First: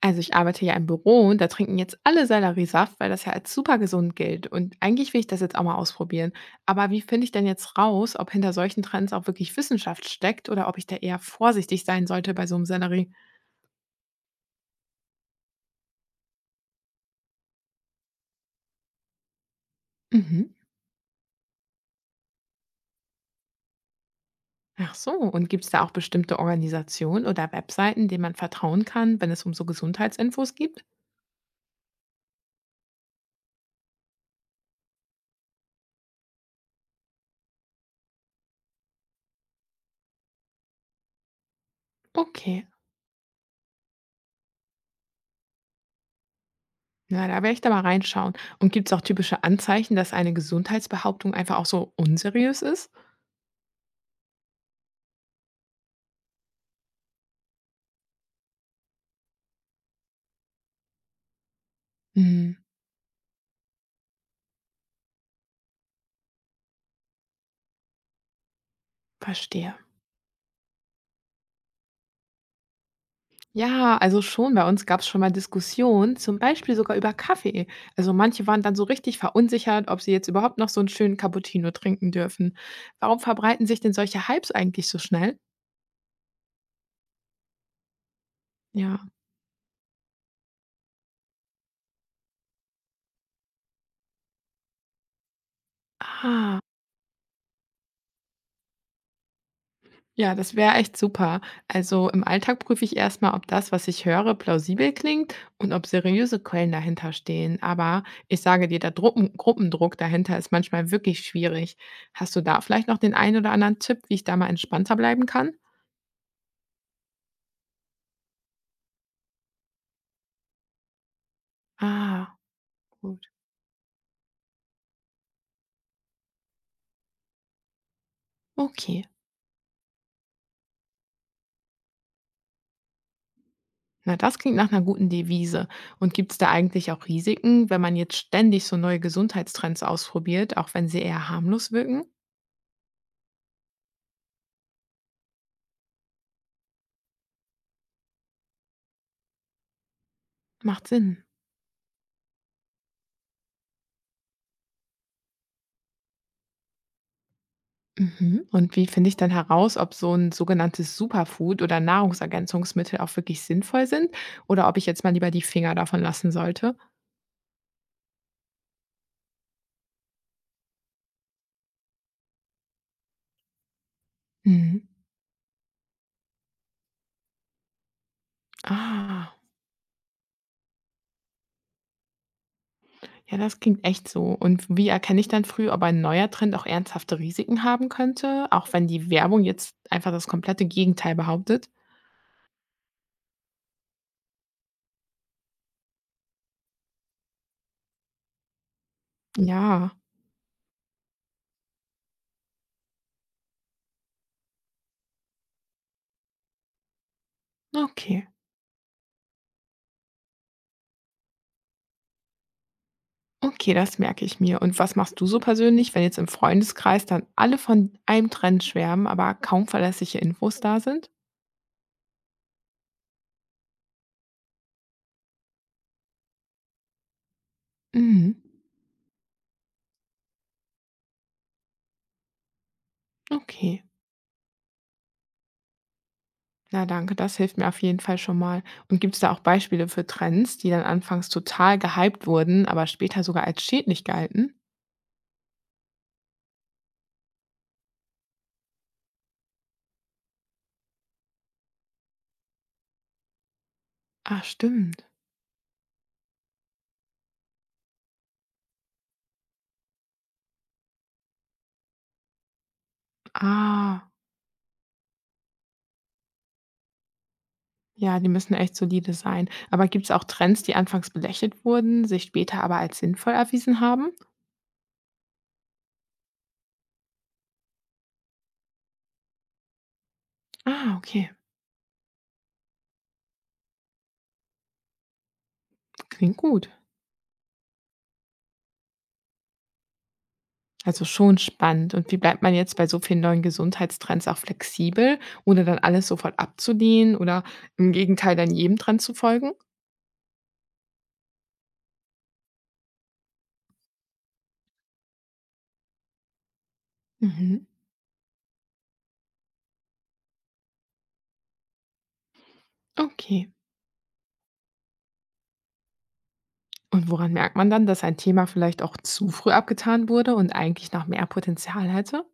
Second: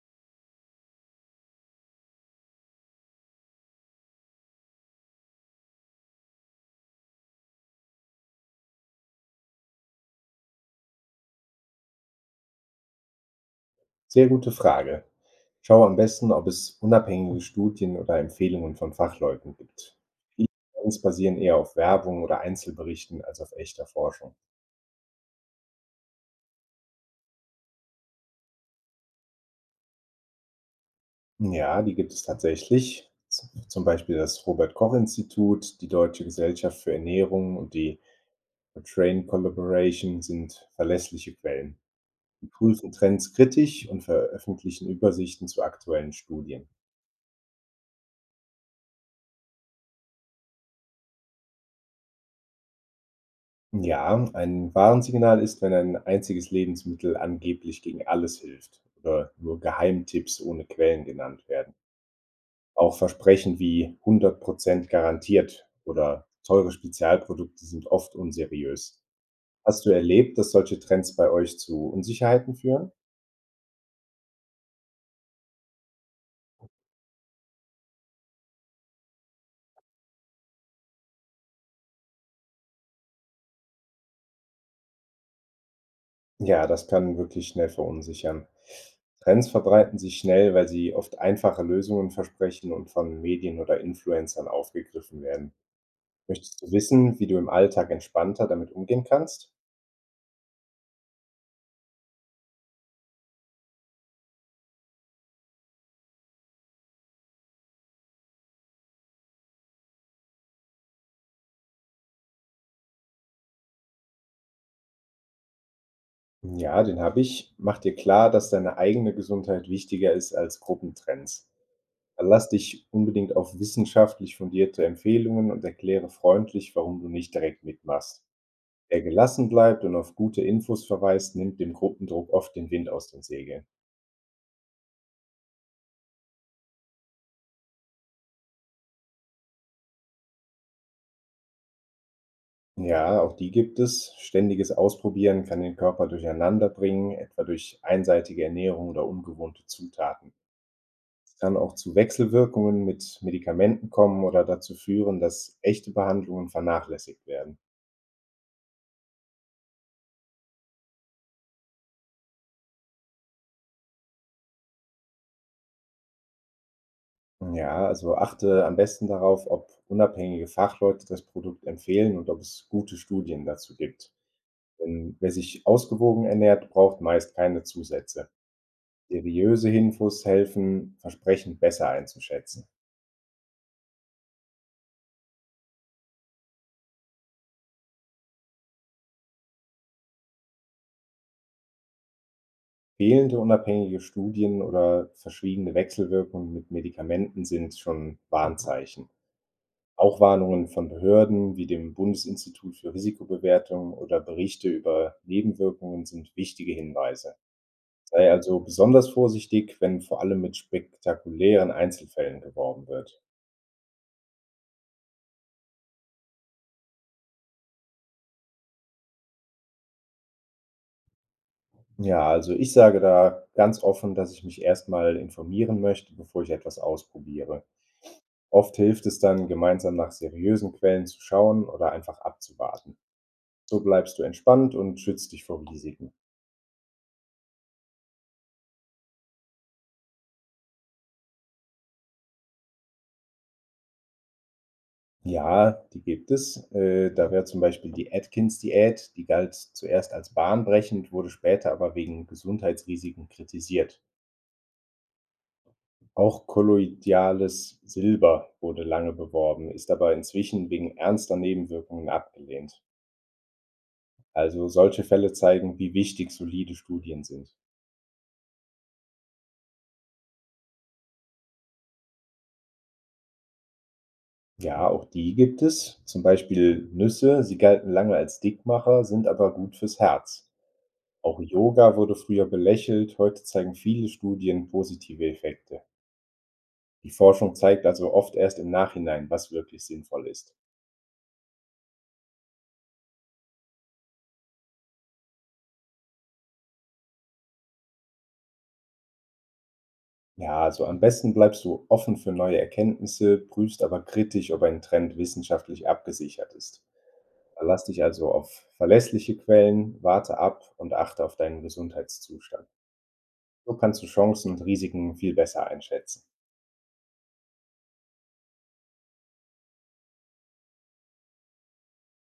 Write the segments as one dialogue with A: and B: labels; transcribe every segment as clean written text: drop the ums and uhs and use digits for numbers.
A: Also ich arbeite ja im Büro und da trinken jetzt alle Selleriesaft, weil das ja als super gesund gilt. Und eigentlich will ich das jetzt auch mal ausprobieren. Aber wie finde ich denn jetzt raus, ob hinter solchen Trends auch wirklich Wissenschaft steckt oder ob ich da eher vorsichtig sein sollte bei so einem Sellerie?
B: Sehr gute Frage. Schau am besten, ob es unabhängige Studien oder Empfehlungen von Fachleuten gibt.
A: Mhm.
B: Viele Trends basieren eher auf Werbung oder Einzelberichten als auf echter Forschung.
A: Ach so, und gibt es da auch bestimmte Organisationen oder Webseiten, denen man vertrauen kann, wenn es um so Gesundheitsinfos gibt?
B: Ja, die gibt es tatsächlich. Zum Beispiel das Robert-Koch-Institut, die Deutsche Gesellschaft für Ernährung und die Train Collaboration sind verlässliche Quellen. Die
A: Okay.
B: prüfen Trends kritisch und veröffentlichen Übersichten zu aktuellen Studien.
A: Na, da werde ich da mal reinschauen. Und gibt es auch typische Anzeichen, dass eine Gesundheitsbehauptung einfach auch so unseriös ist?
B: Ja, ein Warnsignal ist, wenn ein einziges Lebensmittel angeblich gegen alles hilft oder nur Geheimtipps ohne Quellen genannt werden.
A: Hm,
B: Auch Versprechen wie 100% garantiert oder teure Spezialprodukte sind oft unseriös.
A: verstehe.
B: Hast du erlebt, dass solche Trends bei euch zu Unsicherheiten führen?
A: Ja, also schon, bei uns gab es schon mal Diskussionen, zum Beispiel sogar über Kaffee. Also manche waren dann so richtig verunsichert, ob sie jetzt überhaupt noch so einen schönen Cappuccino trinken dürfen. Warum verbreiten sich denn solche Hypes eigentlich so schnell?
B: Ja, das kann wirklich schnell verunsichern.
A: Ja.
B: Trends verbreiten sich schnell, weil sie oft einfache Lösungen versprechen und von Medien oder Influencern aufgegriffen werden.
A: Ah,
B: Möchtest du wissen, wie du im Alltag entspannter damit umgehen kannst?
A: ja, das wäre echt super. Also im Alltag prüfe ich erst mal, ob das, was ich höre, plausibel klingt und ob seriöse Quellen dahinter stehen. Aber ich sage dir, der Druppen Gruppendruck dahinter ist manchmal wirklich schwierig. Hast du da vielleicht noch den einen oder anderen Tipp, wie ich da mal entspannter bleiben kann?
B: Ja, den habe ich. Mach dir klar, dass deine eigene Gesundheit wichtiger ist als Gruppentrends.
A: Ah.
B: Verlass dich
A: Gut.
B: unbedingt auf wissenschaftlich fundierte Empfehlungen und erkläre freundlich, warum du nicht direkt mitmachst. Wer
A: Okay.
B: gelassen bleibt und auf gute Infos verweist, nimmt dem Gruppendruck oft den Wind aus den Segeln.
A: Na, das klingt nach einer guten Devise. Und gibt es da eigentlich auch Risiken, wenn man jetzt ständig so neue Gesundheitstrends ausprobiert, auch wenn sie eher harmlos wirken?
B: Ja, auch die gibt es. Ständiges Ausprobieren kann den Körper durcheinander bringen, etwa durch einseitige Ernährung oder ungewohnte Zutaten.
A: Macht Sinn.
B: Es kann auch zu Wechselwirkungen mit Medikamenten kommen oder dazu führen, dass echte Behandlungen vernachlässigt werden.
A: Mhm. Und wie finde ich dann heraus, ob so ein sogenanntes Superfood oder Nahrungsergänzungsmittel auch wirklich sinnvoll sind oder ob ich jetzt mal lieber die Finger davon lassen sollte?
B: Ja, also achte am besten darauf, ob unabhängige Fachleute das Produkt empfehlen und ob es gute Studien dazu gibt.
A: Mhm.
B: Denn wer sich ausgewogen ernährt, braucht meist keine Zusätze.
A: Ah,
B: Seriöse Infos helfen, Versprechen besser einzuschätzen.
A: ja, das klingt echt so. Und wie erkenne ich dann früh, ob ein neuer Trend auch ernsthafte Risiken haben könnte, auch wenn die Werbung jetzt einfach das komplette Gegenteil behauptet?
B: Fehlende unabhängige Studien oder verschwiegene Wechselwirkungen mit Medikamenten sind schon Warnzeichen.
A: Ja,
B: Auch Warnungen von Behörden wie dem Bundesinstitut für Risikobewertung oder Berichte über Nebenwirkungen sind wichtige Hinweise.
A: okay.
B: Sei also besonders vorsichtig, wenn vor allem mit spektakulären Einzelfällen geworben wird.
A: Okay, das merke ich mir. Und was machst du so persönlich, wenn jetzt im Freundeskreis dann alle von einem Trend schwärmen, aber kaum verlässliche Infos da sind?
B: Ja, also ich sage da ganz offen, dass ich mich erstmal informieren möchte, bevor ich etwas ausprobiere.
A: Mhm.
B: Oft hilft es dann, gemeinsam nach seriösen Quellen zu schauen oder einfach abzuwarten. So
A: Okay.
B: bleibst du entspannt und schützt dich vor Risiken.
A: Na danke, das hilft mir auf jeden Fall schon mal. Und gibt es da auch Beispiele für Trends, die dann anfangs total gehypt wurden, aber später sogar als schädlich galten?
B: Ja, die gibt es. Da wäre zum Beispiel die Atkins-Diät, die galt zuerst als bahnbrechend, wurde später aber wegen Gesundheitsrisiken kritisiert.
A: Ach, stimmt.
B: Auch kolloidales Silber wurde lange beworben, ist aber inzwischen wegen ernster Nebenwirkungen abgelehnt.
A: Ah,
B: Also solche Fälle zeigen, wie wichtig solide Studien sind.
A: ja, die müssen echt solide sein. Aber gibt es auch Trends, die anfangs belächelt wurden, sich später aber als sinnvoll erwiesen haben?
B: Ja, auch die gibt es. Zum Beispiel Nüsse, sie galten lange als Dickmacher, sind aber gut fürs Herz.
A: Ah, okay.
B: Auch Yoga wurde früher belächelt, heute zeigen viele Studien positive Effekte.
A: Klingt gut.
B: Die Forschung zeigt also oft erst im Nachhinein, was wirklich sinnvoll ist.
A: Also schon spannend. Und wie bleibt man jetzt bei so vielen neuen Gesundheitstrends auch flexibel, ohne dann alles sofort abzulehnen oder im Gegenteil dann jedem Trend zu folgen?
B: Ja, also am besten bleibst du offen für neue Erkenntnisse, prüfst aber kritisch, ob ein Trend wissenschaftlich abgesichert ist.
A: Mhm.
B: Verlass dich also auf verlässliche Quellen, warte ab und achte auf deinen Gesundheitszustand.
A: Okay.
B: So kannst du Chancen und Risiken viel besser einschätzen.
A: Und woran merkt man dann, dass ein Thema vielleicht auch zu früh abgetan wurde und eigentlich noch mehr Potenzial hätte?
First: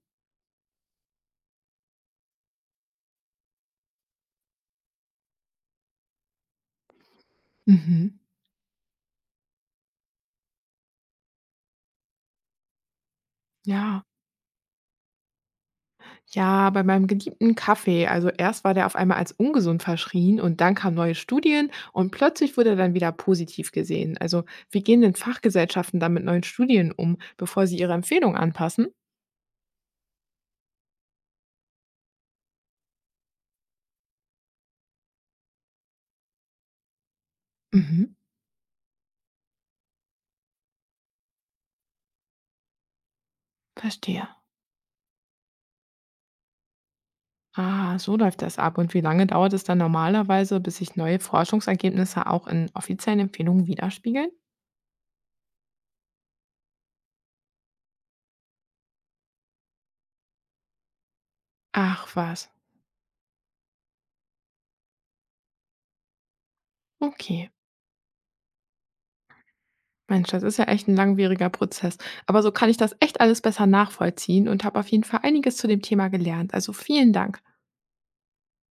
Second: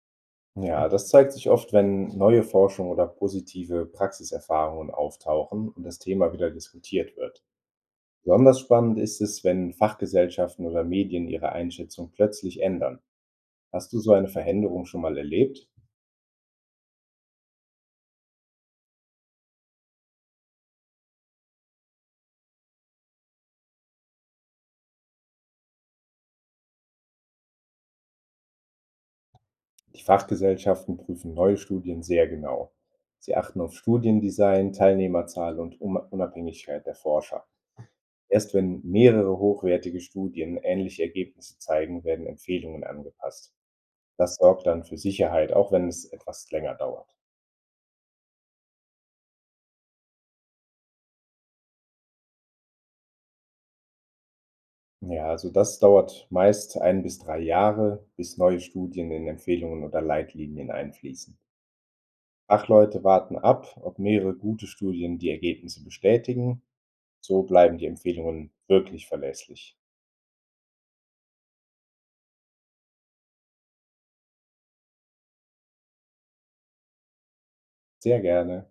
B: Ja, das zeigt sich oft, wenn neue Forschung oder positive Praxiserfahrungen auftauchen und das Thema wieder diskutiert wird.
A: Mhm.
B: Besonders spannend ist es, wenn Fachgesellschaften oder Medien ihre Einschätzung plötzlich ändern. Hast du
A: Ja,
B: so eine Veränderung schon mal erlebt?
A: Ja, bei meinem geliebten Kaffee. Also erst war der auf einmal als ungesund verschrien und dann kamen neue Studien und plötzlich wurde er dann wieder positiv gesehen. Also wie gehen denn Fachgesellschaften dann mit neuen Studien um, bevor sie ihre Empfehlung anpassen?
B: Die Fachgesellschaften prüfen neue Studien sehr genau. Sie achten auf Studiendesign, Teilnehmerzahl und Unabhängigkeit der Forscher.
A: Mhm,
B: Erst wenn mehrere hochwertige Studien ähnliche Ergebnisse zeigen, werden Empfehlungen angepasst.
A: verstehe.
B: Das sorgt dann für Sicherheit, auch wenn es etwas länger dauert.
A: Ah, so läuft das ab. Und wie lange dauert es dann normalerweise, bis sich neue Forschungsergebnisse auch in offiziellen Empfehlungen widerspiegeln?
B: Ja, also das dauert meist 1 bis 3 Jahre, bis neue Studien in Empfehlungen oder Leitlinien einfließen.
A: Ach was.
B: Fachleute warten ab, ob mehrere gute Studien die Ergebnisse bestätigen. So
A: Okay.
B: bleiben die Empfehlungen wirklich verlässlich.
A: Mensch, das ist ja echt ein langwieriger Prozess. Aber so kann ich das echt alles besser nachvollziehen und habe auf jeden Fall einiges zu dem Thema gelernt. Also, vielen Dank.
B: Sehr gerne.